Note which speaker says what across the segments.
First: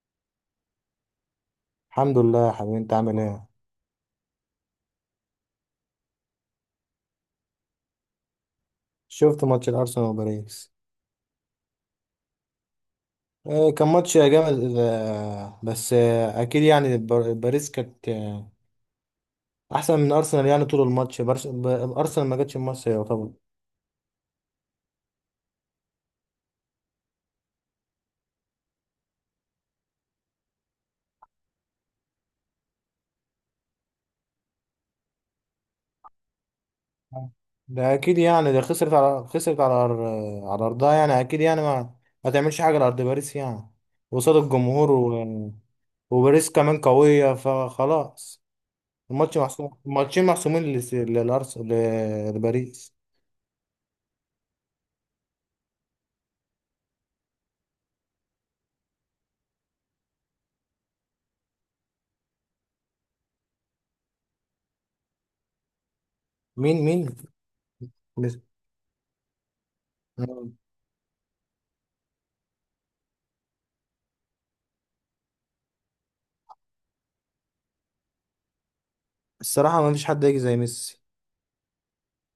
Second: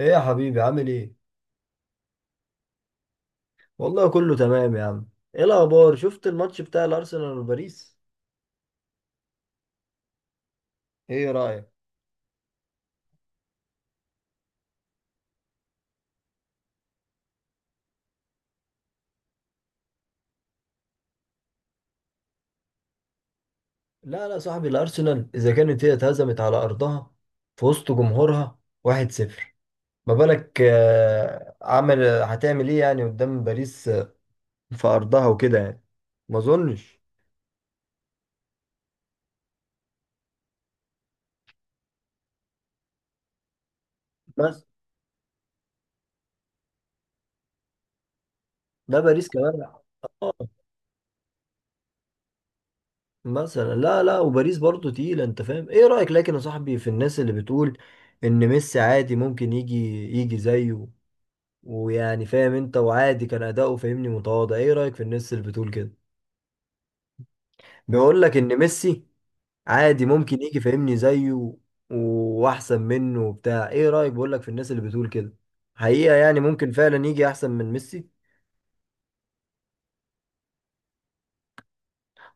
Speaker 1: ايه يا حبيبي عامل ايه؟
Speaker 2: الحمد لله يا حبيبي، انت عامل ايه؟
Speaker 1: والله كله تمام يا عم. ايه الاخبار؟ شفت الماتش بتاع الارسنال وباريس؟
Speaker 2: شفت ماتش الارسنال وباريس.
Speaker 1: ايه رأيك؟
Speaker 2: كان ماتش جامد. آه، بس آه، اكيد يعني باريس كانت احسن من ارسنال. يعني طول الماتش ارسنال ما جاتش مصر يعتبر.
Speaker 1: لا لا صاحبي، الارسنال اذا كانت هي اتهزمت على ارضها في وسط جمهورها 1-0، ما بالك، هتعمل ايه يعني قدام باريس، في ارضها وكده يعني. ما اظنش.
Speaker 2: ده اكيد يعني ده خسرت على ارضها، يعني اكيد يعني ما تعملش حاجه لارض باريس يعني، قصاد
Speaker 1: بس
Speaker 2: الجمهور وباريس كمان قويه، فخلاص
Speaker 1: ده باريس
Speaker 2: الماتش
Speaker 1: كمان
Speaker 2: محسوم، الماتشين
Speaker 1: آه،
Speaker 2: محسومين للارسنال، لباريس.
Speaker 1: مثلا لا لا، وباريس برضو تقيلة انت فاهم. ايه رأيك؟ لكن يا صاحبي في الناس اللي بتقول ان ميسي عادي ممكن يجي زيه، ويعني فاهم انت، وعادي كان اداؤه فاهمني متواضع. ايه رايك في الناس اللي بتقول كده؟
Speaker 2: مين؟
Speaker 1: بيقول لك ان ميسي عادي ممكن يجي فاهمني زيه واحسن منه وبتاع. ايه رايك؟ بقول لك في الناس اللي بتقول كده، حقيقة يعني ممكن فعلا يجي احسن من ميسي.
Speaker 2: الصراحة ما فيش حد يجي زي ميسي.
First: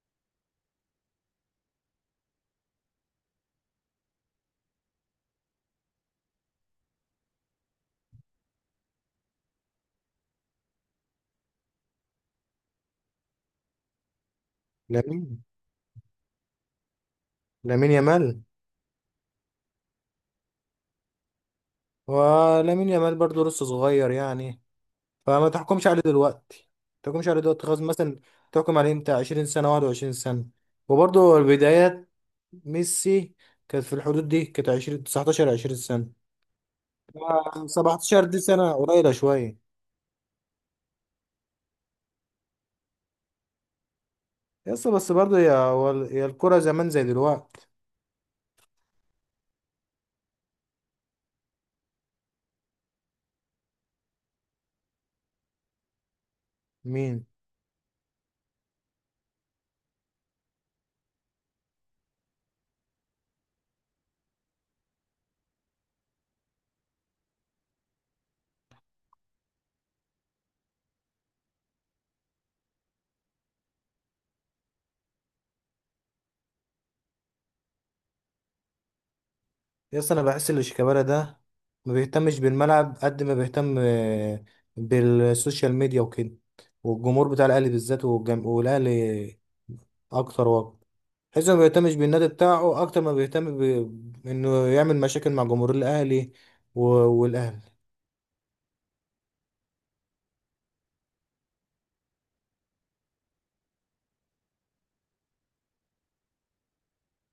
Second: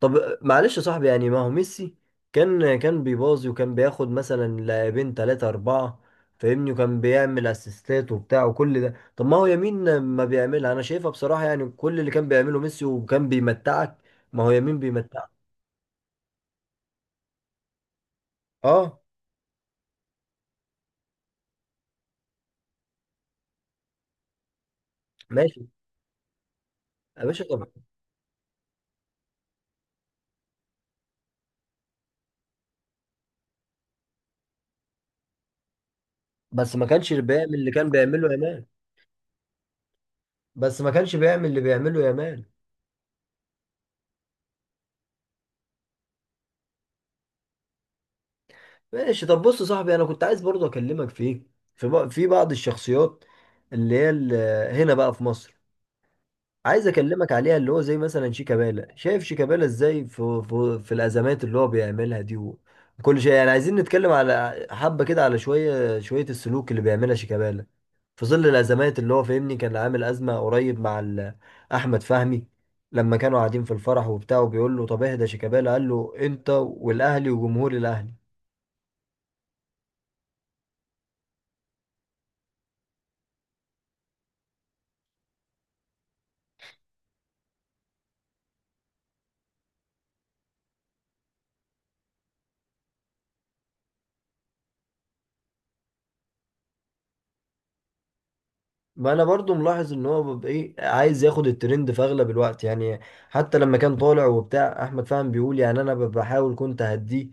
Speaker 1: طب معلش يا صاحبي، يعني ما هو ميسي كان بيباظي وكان بياخد مثلا لاعبين ثلاثة أربعة فاهمني، وكان بيعمل اسيستات وبتاع وكل ده. طب ما هو يمين ما بيعملها؟ أنا شايفها بصراحة، يعني كل اللي كان بيعمله ميسي وكان بيمتعك ما هو يمين بيمتعك.
Speaker 2: لامين لامين يامال،
Speaker 1: اه
Speaker 2: ولامين يامال برضه لسه صغير يعني، فما
Speaker 1: ماشي
Speaker 2: تحكمش عليه دلوقتي. ما
Speaker 1: يا
Speaker 2: تحكمش عليه
Speaker 1: باشا. طب
Speaker 2: دلوقتي خلاص مثلا، تحكم عليه امتى؟ 20 سنة، 21 سنة. وبرضه البدايات، ميسي كانت في الحدود دي، كانت 20، 19، 20 سنة.
Speaker 1: بس ما كانش بيعمل اللي كان
Speaker 2: 17
Speaker 1: بيعمله
Speaker 2: دي
Speaker 1: يامال.
Speaker 2: سنة قليلة شوية.
Speaker 1: بس ما كانش بيعمل اللي بيعمله يامال.
Speaker 2: يس، بس برضه يا الكرة زمان زي دلوقتي؟
Speaker 1: ماشي. طب بص يا صاحبي، أنا كنت عايز برضه أكلمك فيه، في إيه؟ في بعض الشخصيات اللي هي ال- هنا بقى في مصر، عايز
Speaker 2: مين؟
Speaker 1: اكلمك عليها، اللي هو زي مثلا شيكابالا. شايف شيكابالا ازاي في الازمات اللي هو بيعملها دي وكل شيء؟ يعني عايزين نتكلم على حبة كده، على شوية شوية السلوك اللي بيعملها شيكابالا في ظل الازمات اللي هو فاهمني. كان عامل ازمة قريب مع احمد فهمي لما كانوا قاعدين في الفرح وبتاع، وبيقول له طب اهدى شيكابالا، قال له انت والاهلي وجمهور الاهلي.
Speaker 2: يس، انا بحس ان شيكابالا ده ما بيهتمش بالملعب قد ما بيهتم بالسوشيال ميديا وكده، والجمهور بتاع الاهلي بالذات والاهلي اكتر وقت. حيث ما بيهتمش بالنادي بتاعه اكتر ما بيهتم انه يعمل مشاكل مع جمهور الاهلي والاهلي.
Speaker 1: ما انا برضو ملاحظ ان هو بيبقى ايه، عايز ياخد الترند في اغلب الوقت يعني. حتى لما كان طالع وبتاع، احمد فهمي بيقول يعني انا بحاول كنت اهديه،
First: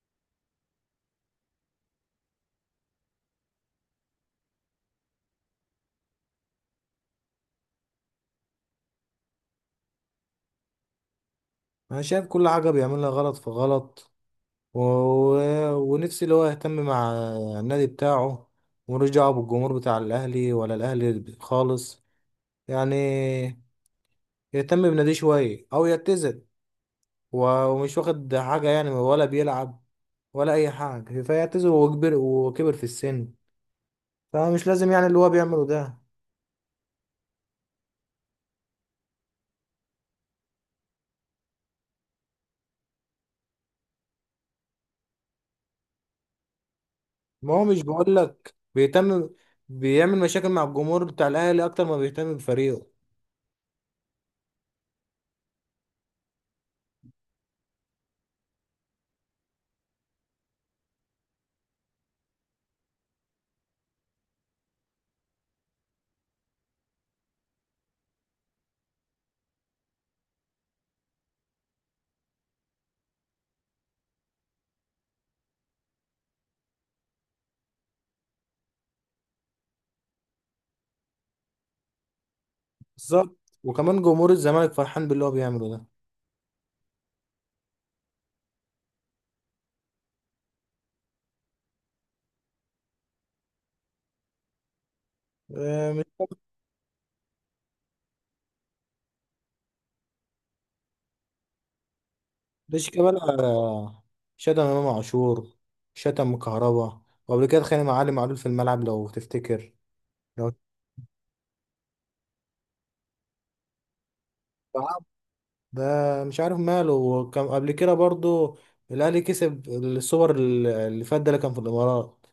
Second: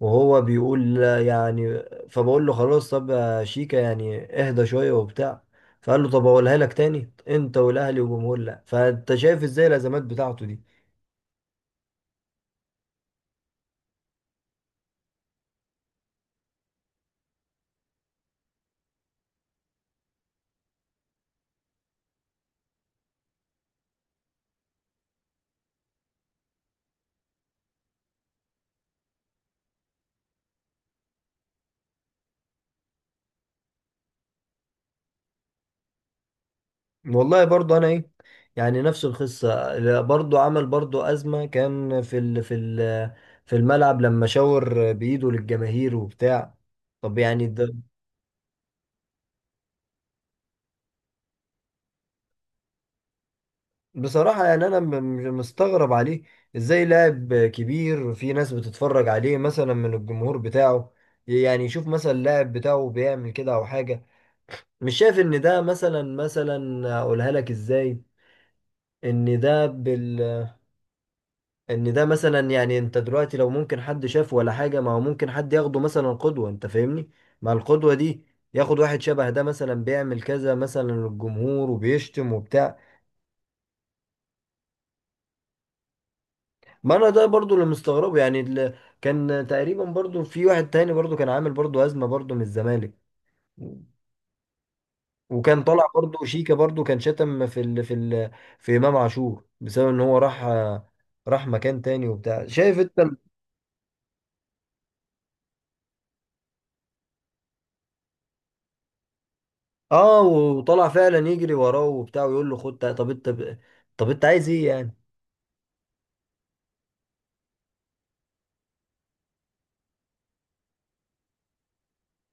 Speaker 1: وهو بيقول لا يعني، فبقول له خلاص طب يا شيكا يعني اهدى شوية وبتاع. فقال له طب اقولها لك تاني، انت والاهلي والجمهور لا. فانت شايف ازاي الازمات بتاعته دي.
Speaker 2: انا شايف كل حاجه بيعملها غلط في غلط. ونفسي اللي هو يهتم مع النادي بتاعه، ملوش دعوه بالجمهور بتاع الاهلي ولا الاهلي خالص يعني. يهتم بناديه شوية أو يعتزل. ومش واخد حاجة يعني، ولا بيلعب ولا أي حاجة، فيعتزل. وكبر وكبر في السن، فمش لازم يعني اللي هو بيعمله ده.
Speaker 1: والله برضو انا ايه، يعني نفس القصه. لا، برضو عمل برضو ازمه كان في الملعب لما شاور بايده للجماهير وبتاع. طب يعني
Speaker 2: ما هو
Speaker 1: ده
Speaker 2: مش بقولك بيهتم، بيعمل مشاكل مع الجمهور بتاع الأهلي أكتر ما بيهتم بفريقه.
Speaker 1: بصراحه يعني انا مستغرب عليه. ازاي لاعب كبير في ناس بتتفرج عليه مثلا من الجمهور بتاعه، يعني يشوف مثلا اللاعب بتاعه بيعمل كده او حاجه؟ مش شايف ان ده مثلا، اقولها لك ازاي؟ ان ده ان ده مثلا، يعني انت دلوقتي لو ممكن حد شافه ولا حاجة، ما هو ممكن حد ياخده مثلا قدوة انت فاهمني. مع القدوة دي ياخد واحد شبه ده مثلا بيعمل كذا مثلا للجمهور وبيشتم وبتاع.
Speaker 2: بالظبط، وكمان جمهور الزمالك فرحان باللي هو بيعمله ده.
Speaker 1: ما انا ده برضو اللي مستغربه، يعني اللي كان تقريبا برضو في واحد تاني برضو كان عامل برضو أزمة برضو من الزمالك، وكان طالع
Speaker 2: آه، مش
Speaker 1: برضو شيكا برضو كان شتم في إمام عاشور بسبب ان هو راح مكان تاني وبتاع. شايف
Speaker 2: مش
Speaker 1: انت؟
Speaker 2: كمان شتم إمام عاشور، شتم كهربا، وقبل كده اتخانق مع علي معلول في الملعب لو تفتكر.
Speaker 1: اه
Speaker 2: لو
Speaker 1: وطلع فعلا يجري وراه وبتاع ويقول له خد طب طب انت عايز ايه يعني؟
Speaker 2: ده مش عارف ماله. وكان قبل كده برضو الاهلي كسب السوبر اللي فات ده، اللي كان في الامارات،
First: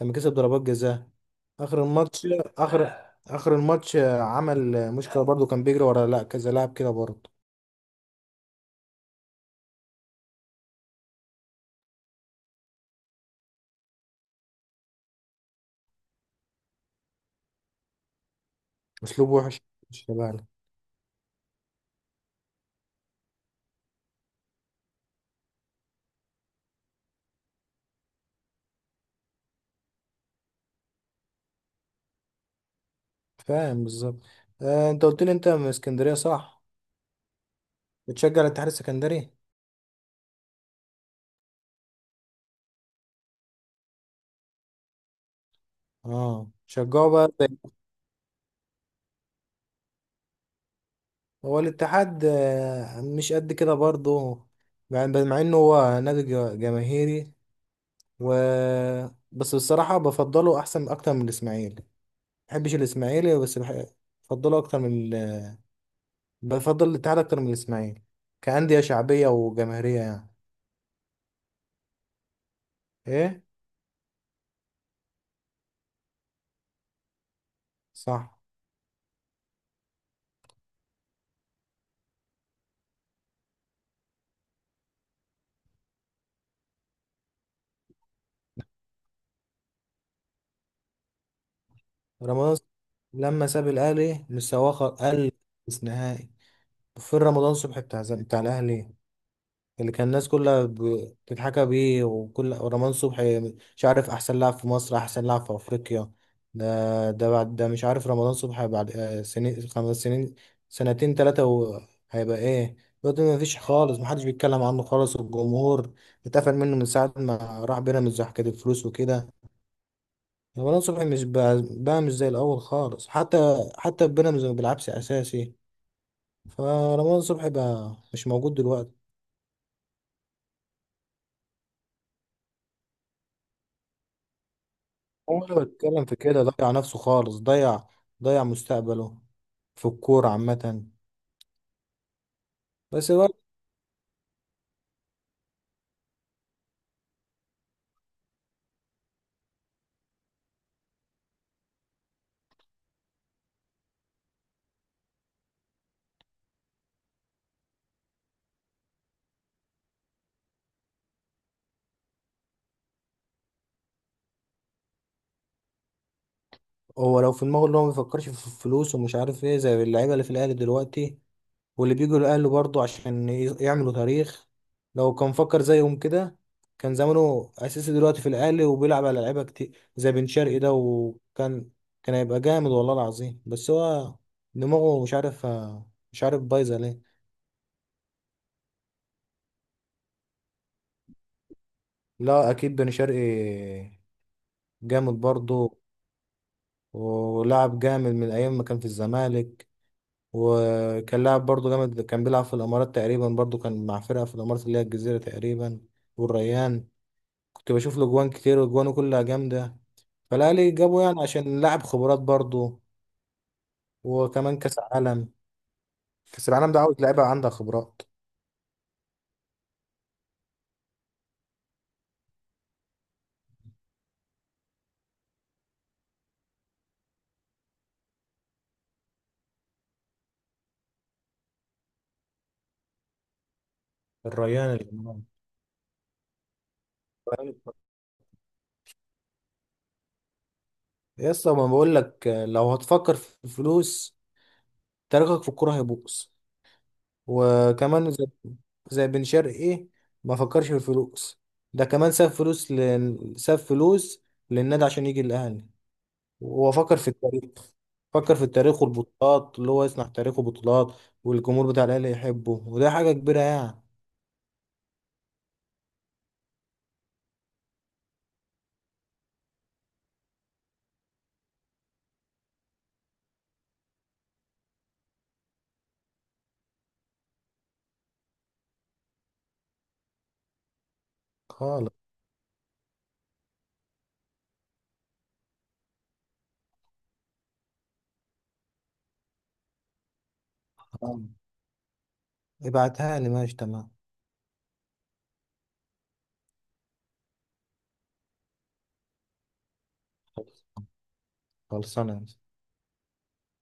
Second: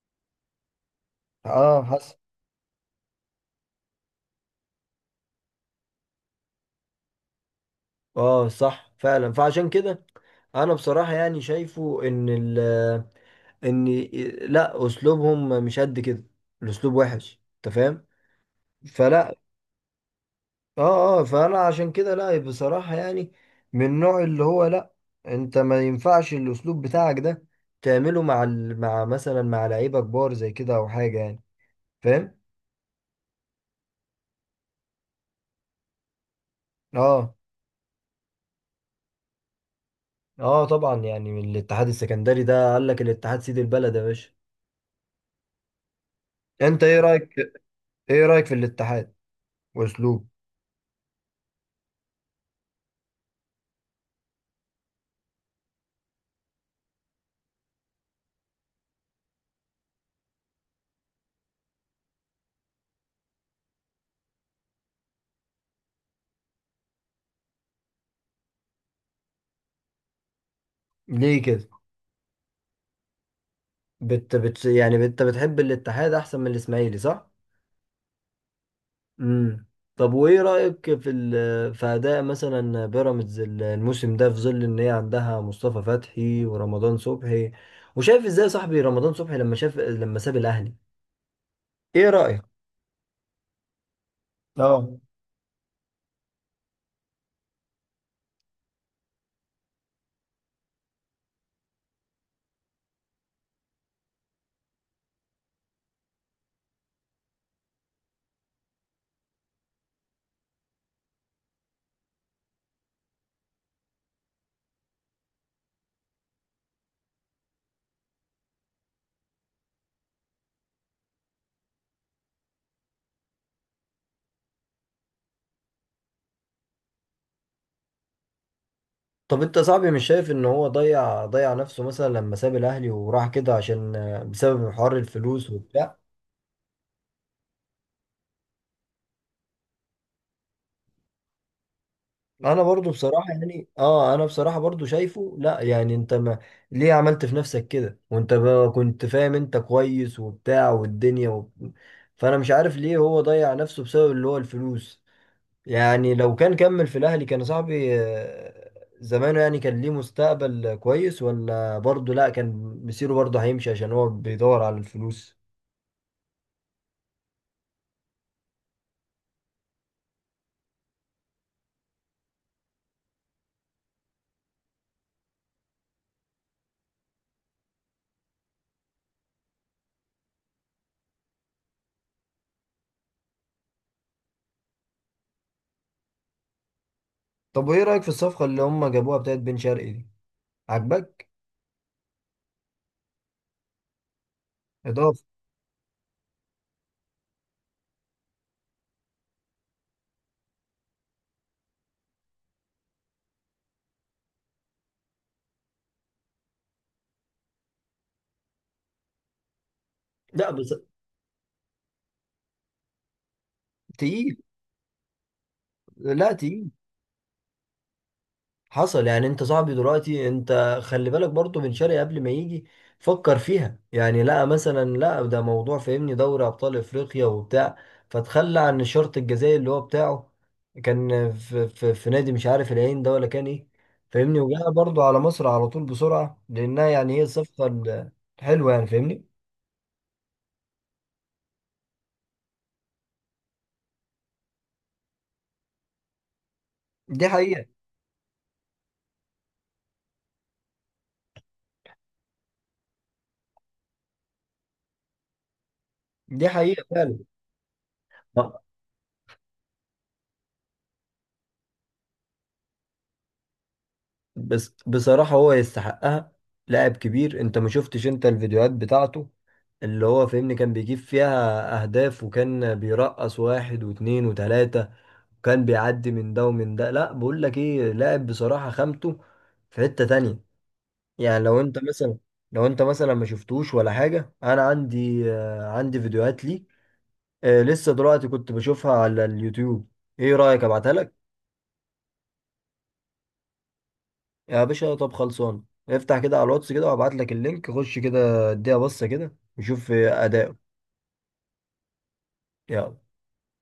Speaker 2: لما كسب ضربات جزاء
Speaker 1: اه
Speaker 2: اخر
Speaker 1: حصل.
Speaker 2: الماتش. اخر الماتش عمل مشكله برضو، كان بيجري ورا لا كذا لاعب كده برضو.
Speaker 1: اه صح فعلا. فعشان كده انا بصراحة يعني شايفه ان ال ان لا اسلوبهم مش قد كده. الاسلوب وحش انت فاهم.
Speaker 2: اسلوب
Speaker 1: فلا.
Speaker 2: وحش، مش تبعنا.
Speaker 1: اه اه فانا عشان كده لا بصراحة يعني، من النوع اللي هو لا، انت ما ينفعش الاسلوب بتاعك ده تعمله مع مع مثلا مع لعيبة كبار زي كده او حاجة يعني. فاهم.
Speaker 2: فاهم بالظبط. آه، انت قلت لي انت من اسكندريه، صح؟
Speaker 1: اه
Speaker 2: بتشجع الاتحاد السكندري.
Speaker 1: اه طبعا يعني من الاتحاد السكندري. ده قال لك الاتحاد سيد البلد يا باشا.
Speaker 2: اه،
Speaker 1: انت ايه
Speaker 2: شجعه بقى
Speaker 1: رايك؟ ايه رايك في الاتحاد واسلوب؟
Speaker 2: هو الاتحاد مش قد كده برضو، مع انه هو نادي جماهيري. و بس بصراحة بفضله أحسن أكتر من الإسماعيلي. ما بحبش الإسماعيلي، بفضله أكتر من بفضل الاتحاد أكتر من الإسماعيلي كأندية شعبية وجماهيرية يعني.
Speaker 1: ليه كده؟
Speaker 2: إيه؟
Speaker 1: بت بت يعني انت بتحب الاتحاد احسن من الاسماعيلي صح؟
Speaker 2: صح.
Speaker 1: امم. طب وايه رايك في اداء مثلا بيراميدز الموسم ده، في ظل ان هي عندها مصطفى فتحي ورمضان صبحي؟ وشايف ازاي يا صاحبي رمضان صبحي، لما ساب الاهلي؟ ايه رايك؟
Speaker 2: رمضان ص- لما ساب الأهلي، مستواه
Speaker 1: اه.
Speaker 2: قل في نهائي. وفين رمضان صبحي بتاع بتاع الأهلي، اللي كان الناس كلها بتتحكى بيه، وكل ورمضان صبحي مش عارف احسن لاعب في مصر، احسن لاعب في افريقيا؟ ده، ده بعد ده مش عارف رمضان صبحي بعد سنين، خمس سنين، سنتين، ثلاثة، هيبقى ايه؟ دلوقتي ما فيش خالص، محدش بيتكلم عنه خالص. والجمهور اتقفل منه من ساعة ما راح بيراميدز وحكاية الفلوس وكده. رمضان صبحي مش بقى مش زي الأول خالص، حتى في بيراميدز ما بيلعبش أساسي. فرمضان صبحي بقى مش موجود دلوقتي.
Speaker 1: طب انت صاحبي مش شايف ان هو ضيع نفسه مثلا لما ساب الاهلي وراح كده عشان، بسبب حوار
Speaker 2: هو
Speaker 1: الفلوس
Speaker 2: اللي
Speaker 1: وبتاع؟
Speaker 2: بيتكلم في كده ضيع نفسه خالص، ضيع مستقبله في الكورة عامة.
Speaker 1: انا برضو
Speaker 2: بس
Speaker 1: بصراحة
Speaker 2: برضه
Speaker 1: يعني اه، انا بصراحة برضو شايفه لا، يعني انت ما ليه عملت في نفسك كده، وانت بقى كنت فاهم انت كويس وبتاع والدنيا و... فانا مش عارف ليه هو ضيع نفسه بسبب اللي هو الفلوس. يعني لو كان كمل في الاهلي كان صاحبي، زمانه، يعني كان ليه مستقبل كويس، ولا برضو لا كان مسيره برضو هيمشي عشان هو بيدور على الفلوس؟
Speaker 2: هو لو في دماغه اللي هو ما بيفكرش في الفلوس ومش عارف ايه، زي اللعيبة اللي في الأهلي دلوقتي واللي بيجوا الأهلي برضه عشان يعملوا تاريخ، لو كان فكر زيهم كده، كان زمانه أساسي دلوقتي في الأهلي وبيلعب على لعيبة كتير زي بن شرقي ده. وكان كان هيبقى جامد والله العظيم. بس هو دماغه مش عارف، مش عارف بايظة ليه.
Speaker 1: طب وايه رأيك في الصفقة اللي هم جابوها بتاعت بن شرقي دي؟ عجبك؟
Speaker 2: لا أكيد بن شرقي جامد
Speaker 1: اضافة.
Speaker 2: برضه، ولاعب جامد من ايام ما كان في الزمالك. وكان لاعب برضه جامد، كان بيلعب في الامارات تقريبا برضه، كان مع فرقه في الامارات اللي هي الجزيره تقريبا، والريان. كنت بشوف له جوان كتير وجوانه كلها جامده.
Speaker 1: لا
Speaker 2: فالاهلي
Speaker 1: بس
Speaker 2: جابه يعني عشان لاعب خبرات برضه.
Speaker 1: تقيل.
Speaker 2: وكمان كاس عالم.
Speaker 1: لا
Speaker 2: كاس
Speaker 1: تقيل.
Speaker 2: العالم ده عاوز لعيبه عندها خبرات.
Speaker 1: حصل. يعني انت صاحبي دلوقتي، انت خلي بالك برضو بن شرقي قبل ما يجي فكر فيها، يعني لا مثلا لا، ده موضوع فاهمني دوري ابطال افريقيا وبتاع، فتخلى عن الشرط الجزائي اللي هو بتاعه. كان في نادي مش عارف العين ده ولا كان ايه فاهمني، وجاء
Speaker 2: الريان،
Speaker 1: برضو على
Speaker 2: الإمام.
Speaker 1: مصر على طول بسرعة لانها يعني هي الصفقة الحلوة يعني فاهمني.
Speaker 2: يا اسطى، ما بقول لك لو هتفكر في الفلوس، تاريخك في الكوره هيبوظ.
Speaker 1: دي حقيقة.
Speaker 2: وكمان زي زي بن شرقي ما فكرش في الفلوس. ده كمان ساب فلوس للنادي عشان يجي الاهلي،
Speaker 1: دي
Speaker 2: وهو
Speaker 1: حقيقة
Speaker 2: فكر في
Speaker 1: فعلا.
Speaker 2: التاريخ. فكر في التاريخ والبطولات، اللي هو يصنع تاريخه بطولات والجمهور بتاع الاهلي يحبه، وده حاجه كبيره يعني.
Speaker 1: بس بصراحة هو يستحقها. لاعب كبير، انت ما شفتش انت الفيديوهات بتاعته اللي هو فاهمني؟ كان بيجيب فيها اهداف، وكان بيرقص واحد واتنين وتلاتة، وكان بيعدي من ده ومن ده. لا بقول لك ايه، لاعب بصراحة خامته في حتة تانية يعني. لو انت
Speaker 2: خالص.
Speaker 1: مثلا، ما شفتوش ولا حاجة. انا عندي فيديوهات ليه، لسه دلوقتي كنت بشوفها على اليوتيوب. ايه رأيك ابعتها لك؟
Speaker 2: ابعتها لي، ماشي، تمام.
Speaker 1: يا باشا طب خلصان. افتح كده على الواتس كده وابعت لك اللينك، خش كده اديها بصة كده وشوف اداؤه.
Speaker 2: خلصانه.
Speaker 1: يلا.